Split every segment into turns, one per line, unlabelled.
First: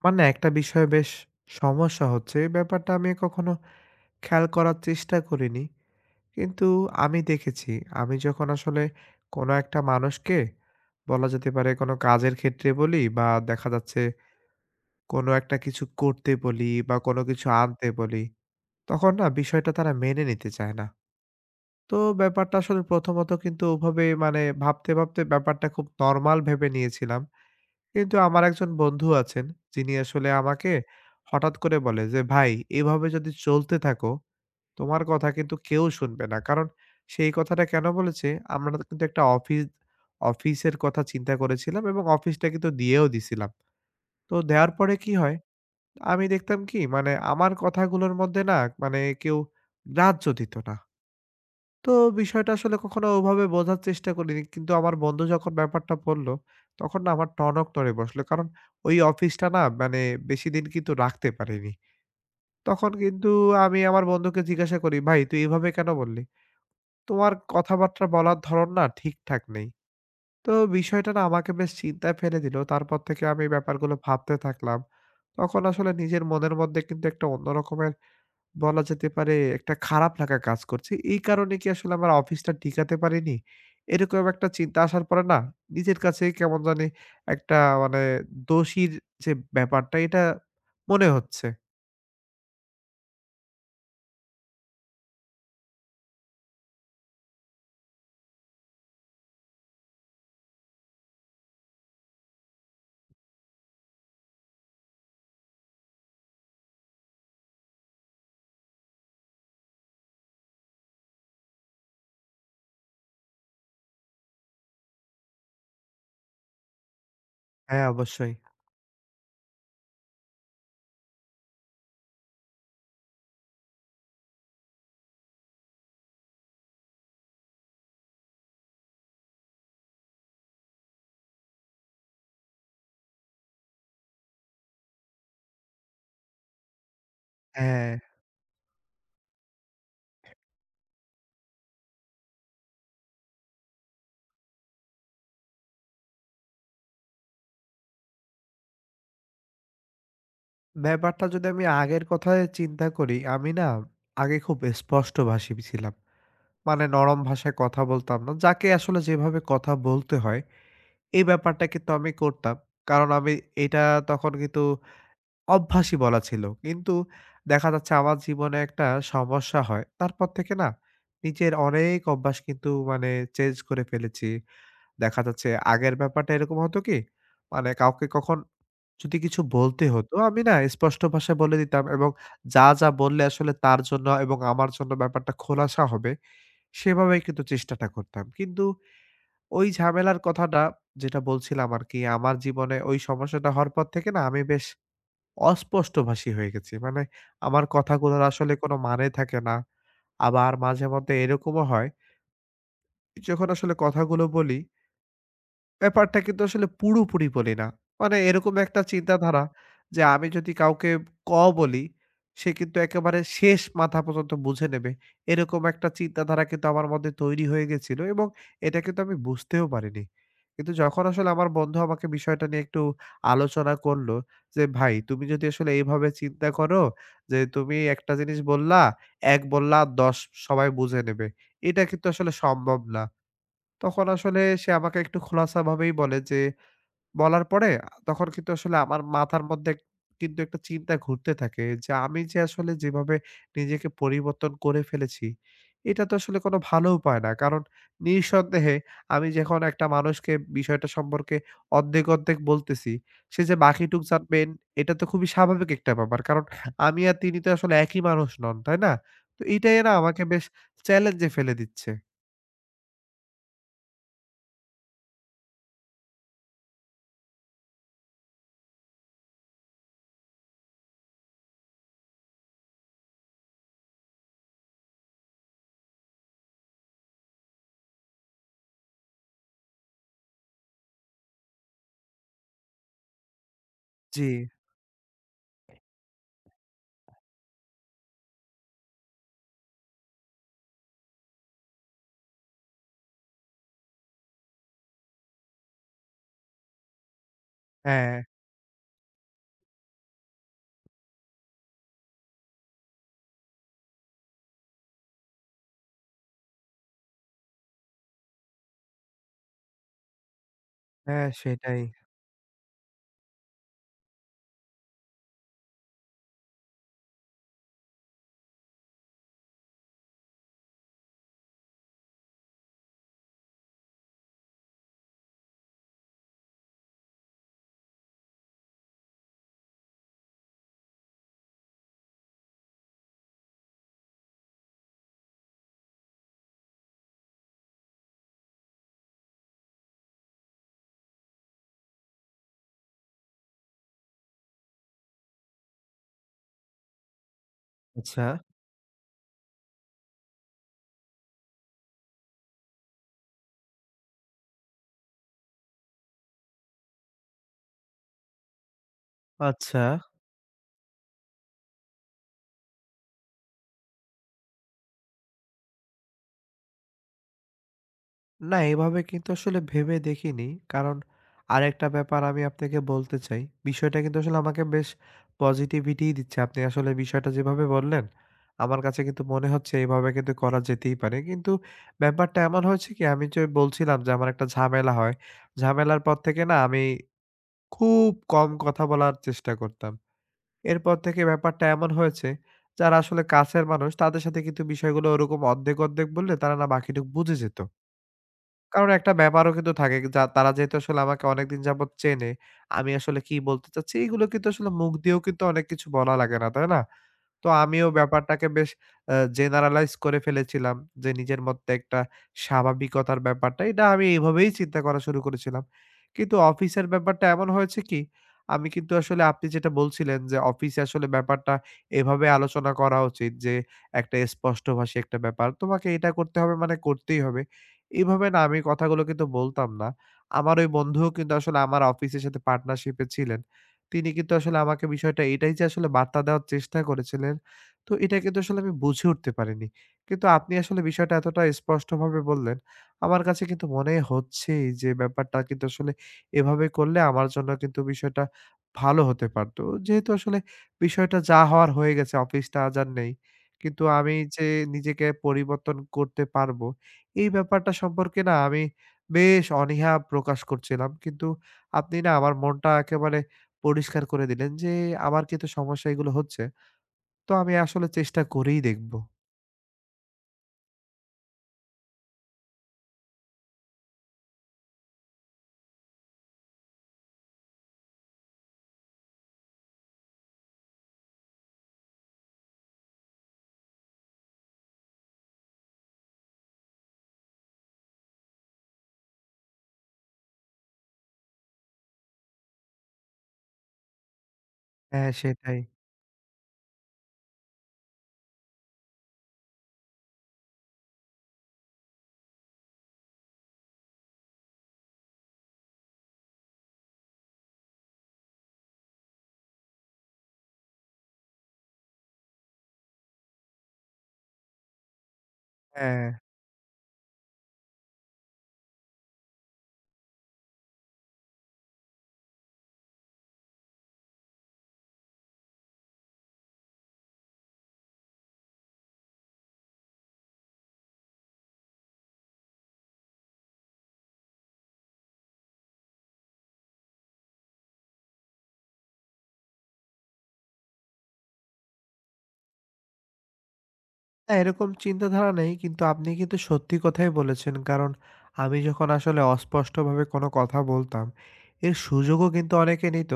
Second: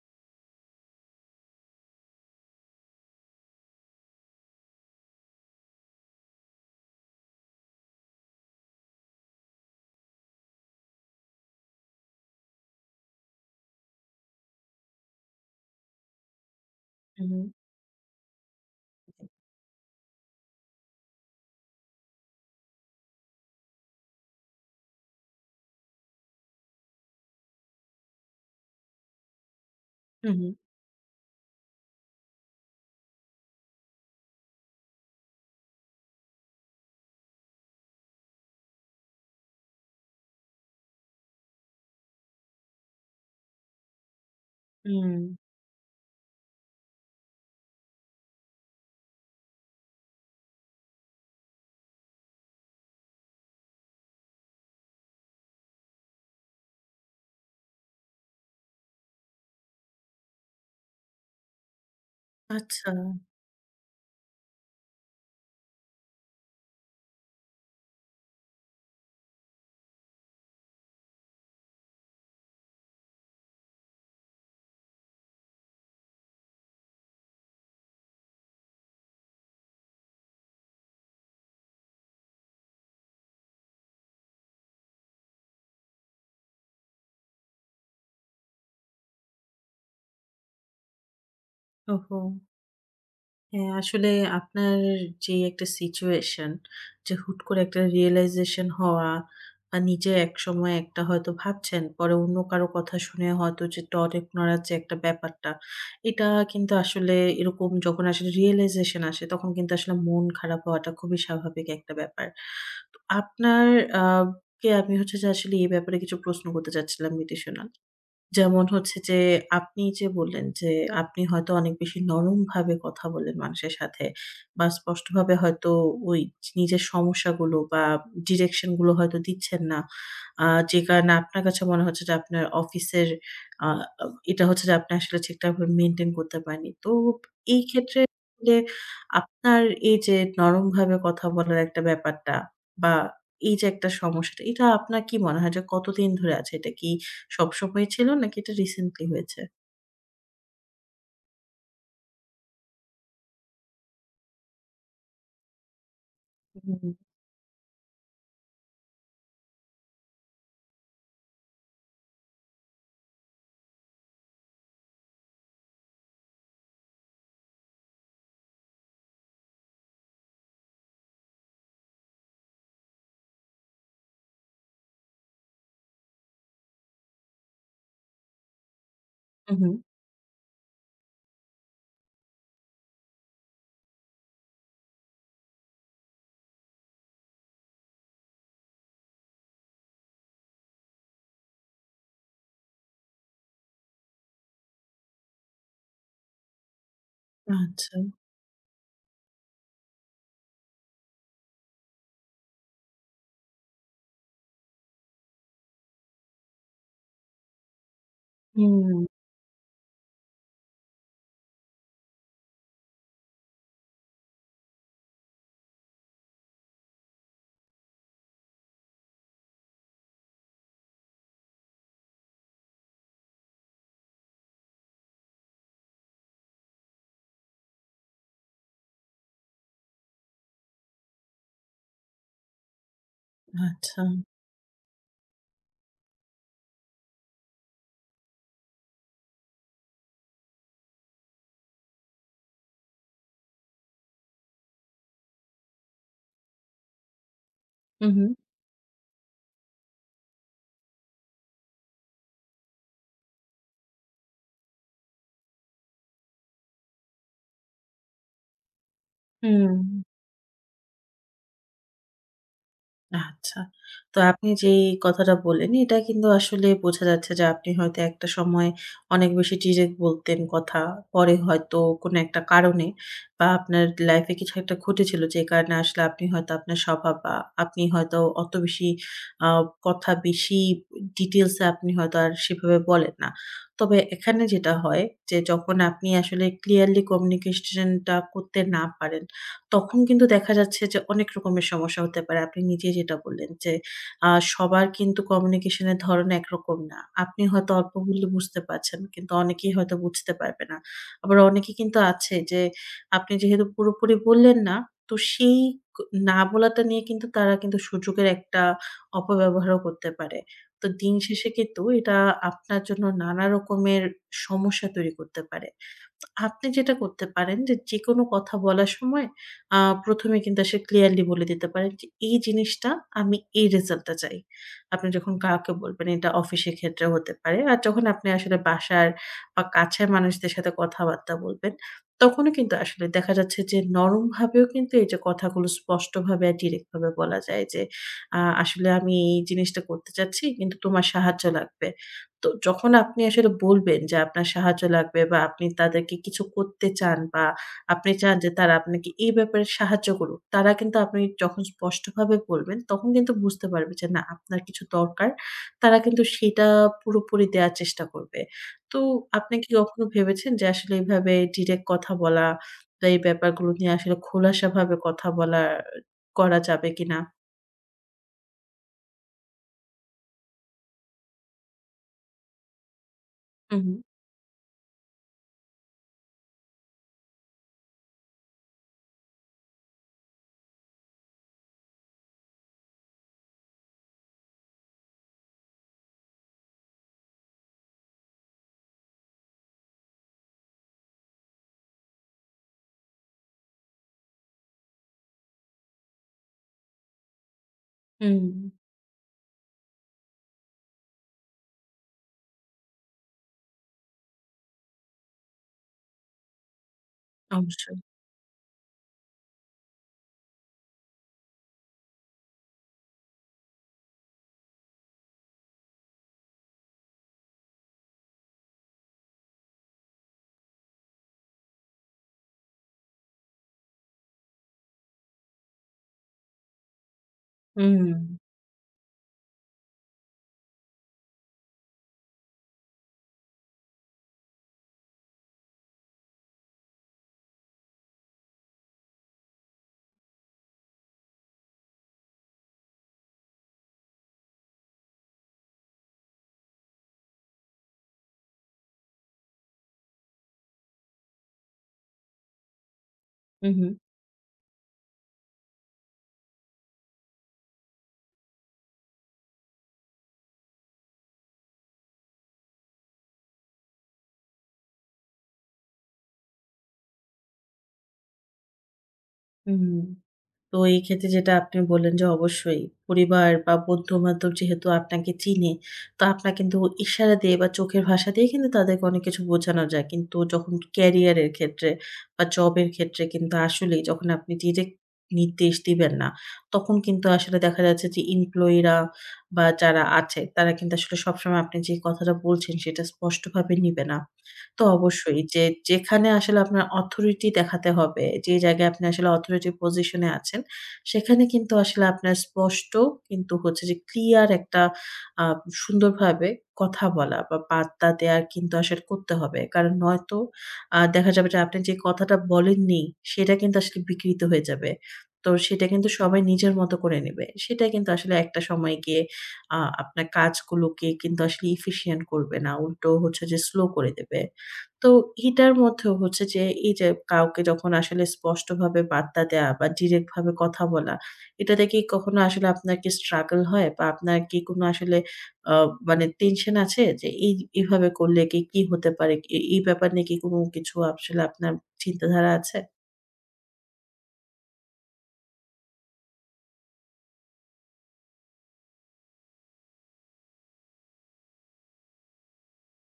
আমার না একটা বিষয়ে বেশ সমস্যা হচ্ছে। এই ব্যাপারটা আমি কখনো খেয়াল করার চেষ্টা করিনি। কিন্তু আমি দেখেছি, আমি যখন আসলে কোনো একটা মানুষকে বলা যেতে পারে কোনো কাজের ক্ষেত্রে বলি বা দেখা যাচ্ছে কোনো একটা কিছু করতে বলি বা কোনো
হুম,
কিছু আনতে বলি, তখন না বিষয়টা তারা মেনে নিতে চায় না। তো ব্যাপারটা আসলে প্রথমত কিন্তু ওভাবে মানে ভাবতে, ভাবতে ব্যাপারটা খুব নরমাল ভেবে নিয়েছিলাম। কিন্তু আমার একজন বন্ধু আছেন, যিনি আসলে
হুম, হুম,
আমাকে হঠাৎ করে বলে যে, "ভাই, এভাবে যদি চলতে থাকো, তোমার কথা কিন্তু কেউ শুনবে না।" কারণ সেই কথাটা কেন বলেছে? আমরা তো কিন্তু একটা অফিসের কথা চিন্তা করেছিলাম এবং অফিসটা কিন্তু দিয়েও দিছিলাম। তো দেওয়ার পরে কি
হুম।
হয়? আমি দেখতাম কি? মানে আমার কথাগুলোর মধ্যে না মানে কেউ গ্রাহ্য দিত না। তো বিষয়টা আসলে কখনো ওভাবে বোঝার চেষ্টা করিনি। কিন্তু আমার বন্ধু যখন ব্যাপারটা বলল, তখন না আমার টনক নড়ে বসলো। কারণ ওই অফিসটা না মানে বেশিদিন কিন্তু রাখতে পারিনি।
আচ্ছা।
তখন কিন্তু আমি আমার বন্ধুকে জিজ্ঞাসা করি, "ভাই তুই এভাবে কেন বললি? তোমার কথাবার্তা বলার ধরন না ঠিকঠাক নেই।" তো বিষয়টা না আমাকে বেশ চিন্তায় ফেলে দিল। তারপর থেকে আমি ব্যাপারগুলো ভাবতে থাকলাম। তখন আসলে নিজের মনের মধ্যে কিন্তু একটা অন্য রকমের বলা যেতে পারে একটা খারাপ লাগা কাজ করছে। এই কারণে কি আসলে আমার অফিসটা টিকাতে পারিনি? এরকম একটা চিন্তা আসার পরে না নিজের কাছে কেমন জানি একটা মানে দোষীর যে ব্যাপারটা এটা মনে হচ্ছে।
ওহো! হ্যাঁ, আসলে আপনার যে একটা সিচুয়েশন যে হুট করে একটা রিয়ালাইজেশন হওয়া বা নিজে একসময় একটা হয়তো ভাবছেন, পরে অন্য কারো কথা শুনে হয়তো যে ডট ignorance যে একটা ব্যাপারটা, এটা কিন্তু আসলে এরকম যখন আসলে রিয়ালাইজেশন আসে তখন কিন্তু আসলে মন খারাপ হওয়াটা খুবই স্বাভাবিক একটা ব্যাপার। তো আপনার আ কে আমি হচ্ছে যে আসলে এই ব্যাপারে কিছু প্রশ্ন করতে চাচ্ছিলাম বিটিশনাল।
হ্যাঁ, অবশ্যই।
যেমন হচ্ছে যে আপনি যে বললেন যে আপনি হয়তো অনেক বেশি নরমভাবে কথা বলেন মানুষের সাথে বা স্পষ্টভাবে হয়তো ওই নিজের সমস্যাগুলো বা ডিরেকশন গুলো হয়তো দিচ্ছেন না। আ যে কারণে আপনার কাছে মনে হচ্ছে যে আপনার অফিসের আ এটা হচ্ছে যে আপনি আসলে ঠিকঠাকভাবে মেইনটেইন করতে পারেননি। তো এই
হ্যাঁ,
ক্ষেত্রে আসলে আপনার এই যে নরমভাবে কথা বলার একটা ব্যাপারটা বা এই যে একটা সমস্যাটা, এটা আপনার কি মনে হয় যে কতদিন ধরে আছে? এটা কি সবসময় ছিল নাকি এটা রিসেন্টলি হয়েছে?
ব্যাপারটা যদি আমি আগের কথায় চিন্তা করি, আমি না আগে খুব স্পষ্টভাষী ছিলাম। মানে নরম ভাষায় কথা বলতাম না। যাকে আসলে যেভাবে কথা বলতে হয়, এই ব্যাপারটা কিন্তু আমি করতাম। কারণ আমি এটা তখন কিন্তু অভ্যাসই বলা ছিল। কিন্তু দেখা যাচ্ছে আমার জীবনে একটা সমস্যা হয়। তারপর থেকে না নিজের অনেক অভ্যাস কিন্তু মানে চেঞ্জ করে ফেলেছি। দেখা যাচ্ছে আগের ব্যাপারটা এরকম হতো কি, মানে কাউকে কখন যদি কিছু
হুম, হুম,
বলতে হতো আমি না স্পষ্ট ভাষায় বলে দিতাম এবং যা, যা বললে আসলে তার জন্য এবং আমার জন্য ব্যাপারটা খোলাসা হবে সেভাবেই কিন্তু চেষ্টাটা করতাম। কিন্তু ওই ঝামেলার কথাটা যেটা বলছিলাম আরকি আমার জীবনে ওই সমস্যাটা হওয়ার পর থেকে না আমি বেশ অস্পষ্টভাষী হয়ে গেছি। মানে আমার
আচ্ছা।
কথাগুলোর আসলে কোনো মানে থাকে না। আবার মাঝে মধ্যে এরকমও হয়, যখন আসলে কথাগুলো বলি ব্যাপারটা কিন্তু আসলে পুরোপুরি বলি না। মানে এরকম একটা
হুম।
চিন্তাধারা যে আমি যদি কাউকে "ক" বলি, সে কিন্তু একেবারে শেষ মাথা পর্যন্ত বুঝে নেবে। এরকম একটা চিন্তাধারা কিন্তু আমার মধ্যে তৈরি হয়ে গেছিল এবং এটা কিন্তু আমি বুঝতেও পারিনি। কিন্তু যখন আসলে আমার বন্ধু আমাকে বিষয়টা নিয়ে একটু আলোচনা করলো যে, "ভাই তুমি যদি আসলে এইভাবে চিন্তা করো যে তুমি একটা জিনিস বললা, ১ বললা ১০ সবাই বুঝে নেবে। এটা কিন্তু আসলে সম্ভব না।"
আচ্ছা।
তখন আসলে সে আমাকে একটু খোলাসাভাবেই বলে যে বলার পরে তখন কিন্তু আসলে আমার মাথার মধ্যে কিন্তু একটা চিন্তা ঘুরতে থাকে যে আমি যে আসলে যেভাবে নিজেকে পরিবর্তন করে ফেলেছি এটা তো আসলে কোনো ভালো উপায় না। কারণ
হু,
নিঃসন্দেহে আমি যখন একটা মানুষকে বিষয়টা সম্পর্কে অর্ধেক অর্ধেক বলতেছি সে যে বাকিটুক জানবেন এটা তো খুবই স্বাভাবিক একটা ব্যাপার। কারণ আমি আর তিনি তো আসলে একই মানুষ নন, তাই না? তো
হু।
এটাই না আমাকে বেশ চ্যালেঞ্জে ফেলে দিচ্ছে।
আচ্ছা। তো আপনি যেই কথাটা বললেন, এটা কিন্তু আসলে বোঝা যাচ্ছে যে আপনি হয়তো একটা সময় অনেক বেশি ডিরেক্ট বলতেন কথা। পরে হয়তো কোনো একটা কারণে বা আপনার লাইফে কিছু একটা ঘটেছিল যে কারণে আসলে আপনি হয়তো আপনার স্বভাব বা আপনি হয়তো অত বেশি আ কথা বেশি ডিটেইলস এ আপনি হয়তো আর সেভাবে বলেন না। তবে
জি।
এখানে যেটা হয় যে যখন আপনি আসলে ক্লিয়ারলি কমিউনিকেশন টা করতে না পারেন তখন কিন্তু দেখা যাচ্ছে যে অনেক রকমের সমস্যা হতে পারে। আপনি নিজেই যেটা বললেন যে সবার কিন্তু কমিউনিকেশন এর ধরন একরকম না। আপনি হয়তো অল্প
হ্যাঁ।
বললে বুঝতে পারছেন, কিন্তু অনেকেই হয়তো বুঝতে পারবে না। আবার অনেকে কিন্তু আছে যে আপনি যেহেতু পুরোপুরি বললেন না, তো সেই ক না বলাটা নিয়ে কিন্তু তারা কিন্তু সুযোগের একটা অপব্যবহারও করতে পারে। তো দিন
হ্যাঁ,
শেষে কিন্তু
সেটাই।
এটা আপনার জন্য নানা রকমের সমস্যা তৈরি করতে পারে। আপনি যেটা করতে পারেন যে, যেকোনো কথা বলার সময় আ ১ম এ কিন্তু আসলে ক্লিয়ারলি বলে দিতে পারেন যে, "এই জিনিসটা আমি এই রেজাল্টটা চাই।" আপনি যখন কাউকে বলবেন এটা অফিসের ক্ষেত্রে হতে পারে। আর যখন আপনি আসলে বাসার বা কাছের মানুষদের সাথে কথাবার্তা বলবেন, তখনও কিন্তু আসলে দেখা যাচ্ছে যে, নরমভাবেও কিন্তু এই যে কথাগুলো স্পষ্টভাবে আর ডিরেক্ট ভাবে বলা যায় যে, আসলে আমি এই জিনিসটা করতে চাচ্ছি কিন্তু তোমার সাহায্য লাগবে।" তো যখন আপনি আসলে বলবেন যে আপনার সাহায্য লাগবে বা আপনি তাদেরকে কিছু করতে চান বা আপনি
আচ্ছা,
চান যে তারা আপনাকে এই ব্যাপারে সাহায্য করুক, তারা কিন্তু আপনি যখন স্পষ্টভাবে বলবেন তখন কিন্তু বুঝতে পারবে যে না আপনার কিছু দরকার। তারা কিন্তু সেটা পুরোপুরি দেয়ার চেষ্টা করবে। তো আপনি কি
আচ্ছা।
কখনো ভেবেছেন যে আসলে এভাবে ডিরেক্ট কথা বলা বা এই ব্যাপারগুলো নিয়ে আসলে খোলাসাভাবে কথা বলা করা যাবে কিনা?
না, এভাবে কিন্তু আসলে ভেবে দেখিনি। কারণ আরেকটা ব্যাপার আমি আপনাকে বলতে চাই।
হুম,
বিষয়টা কিন্তু আসলে আমাকে বেশ পজিটিভিটিই দিচ্ছে। আপনি আসলে বিষয়টা যেভাবে বললেন, আমার কাছে কিন্তু মনে হচ্ছে এভাবে কিন্তু করা যেতেই পারে। কিন্তু ব্যাপারটা এমন হয়েছে কি আমি যে বলছিলাম যে আমার একটা ঝামেলা হয়। ঝামেলার পর থেকে না আমি খুব কম কথা বলার চেষ্টা করতাম। এরপর থেকে ব্যাপারটা এমন হয়েছে, যারা আসলে কাছের মানুষ তাদের সাথে কিন্তু বিষয়গুলো ওরকম অর্ধেক, অর্ধেক বললে তারা না বাকিটুকু বুঝে যেত।
হুম, হুম,
কারণ একটা ব্যাপারও কিন্তু থাকে যা তারা যেহেতু আসলে আমাকে অনেকদিন যাবৎ চেনে, আমি আসলে কি বলতে চাচ্ছি এগুলো কিন্তু আসলে মুখ দিয়েও কিন্তু অনেক কিছু বলা লাগে না, তাই না? তো আমিও
অবশ্যই।
ব্যাপারটাকে বেশ জেনারালাইজ করে ফেলেছিলাম যে নিজের মধ্যে একটা স্বাভাবিকতার ব্যাপারটা, এটা আমি এভাবেই চিন্তা করা শুরু করেছিলাম। কিন্তু অফিসের ব্যাপারটা এমন হয়েছে কি, আমি কিন্তু আসলে আপনি যেটা বলছিলেন যে অফিসে আসলে ব্যাপারটা এভাবে আলোচনা করা উচিত যে একটা স্পষ্টভাষী একটা ব্যাপার। তোমাকে এটা করতে হবে মানে করতেই হবে।
হুম,
এভাবে না আমি কথাগুলো কিন্তু বলতাম না। আমার ওই বন্ধুও কিন্তু আসলে আমার অফিসের সাথে পার্টনারশিপ এ ছিলেন। তিনি কিন্তু আসলে আমাকে বিষয়টা এটাই যে আসলে বার্তা দেওয়ার চেষ্টা করেছিলেন, তো এটা কিন্তু আসলে আমি বুঝে উঠতে পারিনি। কিন্তু আপনি আসলে বিষয়টা এতটা স্পষ্টভাবে বললেন, আমার কাছে কিন্তু মনে হচ্ছেই যে ব্যাপারটা কিন্তু আসলে এভাবে করলে আমার জন্য কিন্তু বিষয়টা ভালো হতে পারতো। যেহেতু আসলে বিষয়টা যা হওয়ার হয়ে গেছে, অফিসটা আজ আর নেই।
হুম,
কিন্তু
হুম,
আমি যে নিজেকে পরিবর্তন করতে পারবো, এই ব্যাপারটা সম্পর্কে না আমি বেশ অনীহা প্রকাশ করছিলাম। কিন্তু আপনি না আমার মনটা একেবারে পরিষ্কার করে দিলেন যে, আমার কিন্তু সমস্যা এগুলো হচ্ছে। তো আমি আসলে চেষ্টা করেই দেখব।
হুম। তো এই ক্ষেত্রে যেটা আপনি বললেন যে অবশ্যই পরিবার বা বন্ধু-বান্ধব যেহেতু আপনাকে চিনে, তো আপনার কিন্তু ইশারা দিয়ে বা চোখের ভাষা দিয়ে কিন্তু তাদেরকে অনেক কিছু বোঝানো যায়। কিন্তু যখন ক্যারিয়ারের ক্ষেত্রে বা জবের ক্ষেত্রে কিন্তু আসলেই যখন আপনি ডিরেক্ট নির্দেশ দিবেন না, তখন কিন্তু আসলে দেখা যাচ্ছে যে এমপ্লয়িরা বা যারা আছে তারা কিন্তু আসলে সবসময় আপনি যে কথাটা বলছেন সেটা স্পষ্টভাবে নিবে না। তো
হ্যাঁ,
অবশ্যই
সেটাই।
যে যেখানে আসলে আপনার অথরিটি দেখাতে হবে, যে জায়গায় আপনি আসলে অথরিটি পজিশন এ আছেন সেখানে কিন্তু আসলে আপনার স্পষ্ট কিন্তু হচ্ছে যে ক্লিয়ার একটা আ সুন্দরভাবে কথা বলা বা বার্তা দেয়া কিন্তু আসলে করতে হবে। কারণ নয়তো দেখা যাবে যে আপনি যে কথাটা বলেননি, সেটা কিন্তু আসলে বিকৃত হয়ে যাবে। তো সেটা কিন্তু
হ্যাঁ।
সবাই নিজের মতো করে নেবে। সেটা কিন্তু আসলে একটা সময় গিয়ে আপনার কাজগুলোকে কিন্তু আসলে efficient করবে না। উল্টো হচ্ছে যে স্লো করে দেবে। তো এটার মধ্যেও হচ্ছে যে এই যে কাউকে যখন আসলে স্পষ্টভাবে বার্তা দেয়া বা ডিরেক্ট ভাবে কথা বলা, এটাতে কি কখনো আসলে আপনার কি স্ট্রাগল হয়? বা আপনার কি কোনো আসলে আ মানে টেনশন আছে যে এই এভাবে করলে কি, কি হতে পারে? এই ব্যাপার নিয়ে কি কোনো কিছু আসলে আপনার চিন্তাধারা আছে?
না, এরকম চিন্তাধারা নেই। কিন্তু আপনি কিন্তু সত্যি কথাই বলেছেন। কারণ আমি যখন আসলে অস্পষ্টভাবে কোনো কথা বলতাম, এর সুযোগও কিন্তু অনেকে নিত।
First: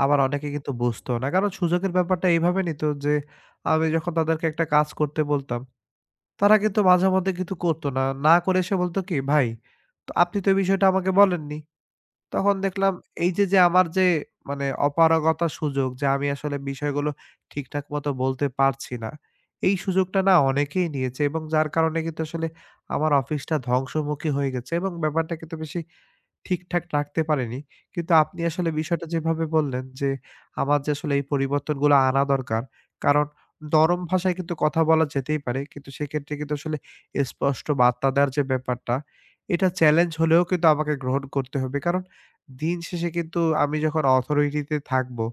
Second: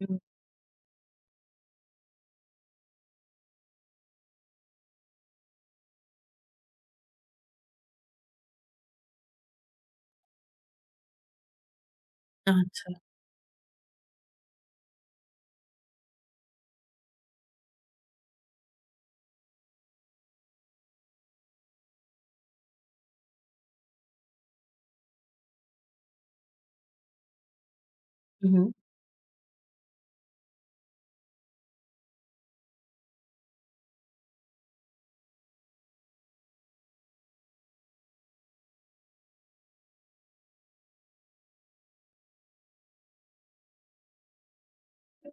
হুম।
আবার অনেকে কিন্তু বুঝতো না। কারণ সুযোগের ব্যাপারটা এইভাবে নিত যে, আমি যখন তাদেরকে একটা কাজ করতে বলতাম, তারা কিন্তু মাঝেমধ্যে কিন্তু করত না। না করে এসে বলত কি, "ভাই, তো আপনি তো এই বিষয়টা আমাকে বলেননি।" তখন
আচ্ছা।
দেখলাম এই যে, যে আমার যে মানে অপারগতার সুযোগ যে আমি আসলে বিষয়গুলো ঠিকঠাক মতো বলতে পারছি না। এই সুযোগটা না অনেকেই নিয়েছে এবং যার কারণে কিন্তু আসলে আমার অফিসটা ধ্বংসমুখী হয়ে গেছে এবং ব্যাপারটা কিন্তু বেশি ঠিকঠাক রাখতে পারিনি। কিন্তু আপনি
হুম,
আসলে বিষয়টা যেভাবে বললেন যে, আমার যে আসলে এই পরিবর্তনগুলো আনা দরকার। কারণ নরম ভাষায় কিন্তু কথা বলা যেতেই পারে। কিন্তু সেক্ষেত্রে কিন্তু আসলে স্পষ্ট বার্তা দেওয়ার যে ব্যাপারটা, এটা চ্যালেঞ্জ হলেও কিন্তু আমাকে গ্রহণ করতে হবে। কারণ দিন শেষে কিন্তু আমি যখন অথরিটিতে থাকবো,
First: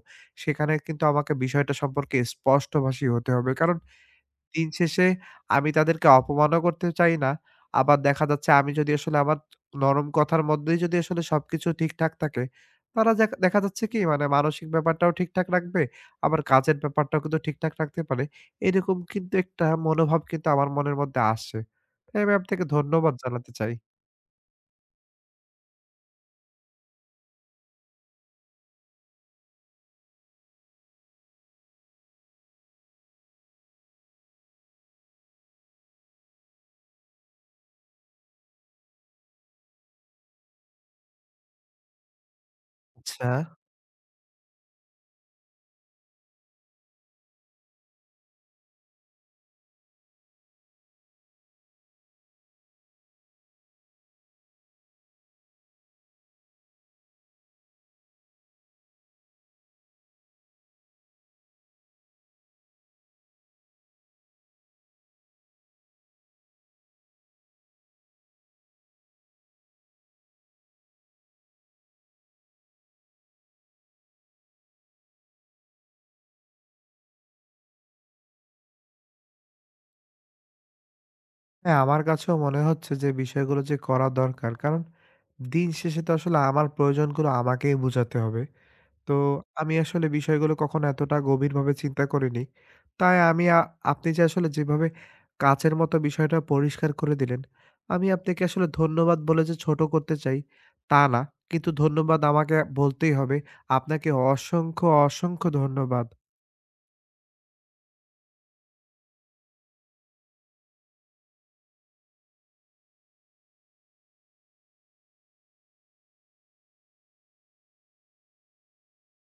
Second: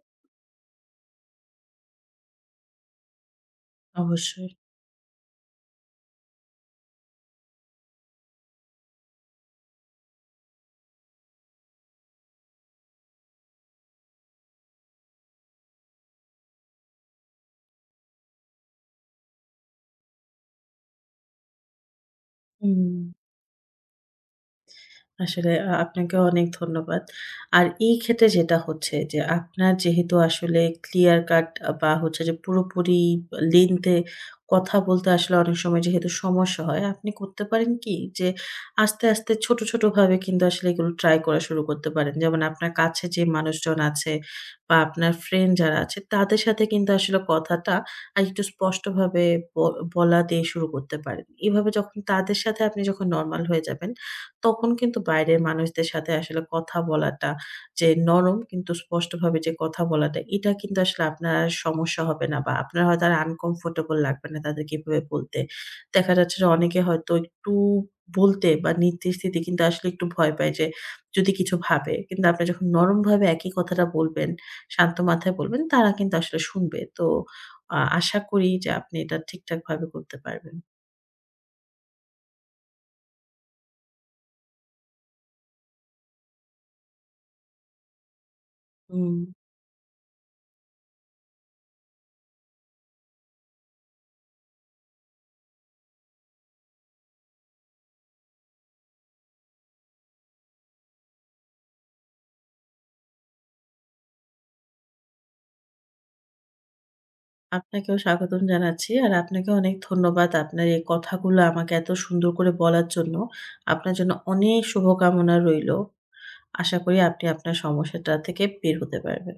সেখানে কিন্তু আমাকে বিষয়টা সম্পর্কে স্পষ্টভাষী হতে হবে। কারণ
অবশ্যই।
দিন শেষে আমি তাদেরকে অপমানও করতে চাই না। আবার দেখা যাচ্ছে আমি যদি আসলে আমার নরম কথার মধ্যেই যদি আসলে সবকিছু ঠিকঠাক থাকে, তারা যাক দেখা যাচ্ছে কি মানে মানসিক ব্যাপারটাও ঠিকঠাক রাখবে, আবার কাজের ব্যাপারটাও কিন্তু ঠিকঠাক রাখতে পারে। এরকম কিন্তু একটা মনোভাব কিন্তু আমার মনের মধ্যে আসে। তাই আমি আপনাকে
হুম।
ধন্যবাদ জানাতে চাই।
আসলে আপনাকে অনেক ধন্যবাদ। আর এই ক্ষেত্রে যেটা হচ্ছে যে আপনার যেহেতু আসলে ক্লিয়ার কাট বা হচ্ছে যে পুরোপুরি লেনথে কথা বলতে আসলে অনেক সময় যেহেতু সমস্যা হয়, আপনি করতে পারেন কি যে আস্তে, আস্তে ছোট, ছোট ভাবে কিন্তু আসলে এগুলো ট্রাই করা শুরু করতে পারেন। যেমন আপনার কাছে যে
আচ্ছা।
মানুষজন আছে বা আপনার ফ্রেন্ড যারা আছে তাদের সাথে কিন্তু আসলে কথাটা আরেকটু স্পষ্টভাবে ব বলা দিয়ে শুরু করতে পারেন। এভাবে যখন তাদের সাথে আপনি যখন নরমাল হয়ে যাবেন তখন কিন্তু বাইরের মানুষদের সাথে আসলে কথা বলাটা যে নরম কিন্তু স্পষ্টভাবে যে কথা বলাটা, এটা কিন্তু আসলে আপনার আর সমস্যা হবে না বা আপনার হয়তো আর uncomfortable লাগবে না তাদেরকে এভাবে বলতে। দেখা যাচ্ছে যে অনেকে হয়তো একটু বলতে বা নির্দিষ্ট দিতে কিন্তু আসলে একটু ভয় পায় যে যদি কিছু ভাবে। কিন্তু আপনি যখন নরমভাবে একই কথাটা বলবেন, শান্ত মাথায় বলবেন, তারা কিন্তু আসলে শুনবে। তো আশা করি যে আপনি এটা ঠিকঠাকভাবে করতে পারবেন।
হ্যাঁ, আমার কাছেও মনে হচ্ছে যে বিষয়গুলো যে করা দরকার। কারণ দিন শেষে তো আসলে আমার প্রয়োজনগুলো আমাকেই বুঝাতে হবে। তো
হুম।
আমি আসলে বিষয়গুলো কখনো এতটা গভীরভাবে চিন্তা করিনি। তাই আমি আপনি যে আসলে যেভাবে কাঁচের মতো বিষয়টা পরিষ্কার করে দিলেন, আমি আপনাকে আসলে ধন্যবাদ বলে যে ছোট করতে চাই, তা না। কিন্তু ধন্যবাদ আমাকে বলতেই হবে। আপনাকে অসংখ্য, অসংখ্য ধন্যবাদ।
আপনাকেও স্বাগতম জানাচ্ছি। আর আপনাকে অনেক ধন্যবাদ আপনার এই কথাগুলো আমাকে এত সুন্দর করে বলার জন্য। আপনার জন্য অনেক শুভকামনা রইলো। আশা করি আপনি আপনার সমস্যাটা থেকে বের হতে পারবেন।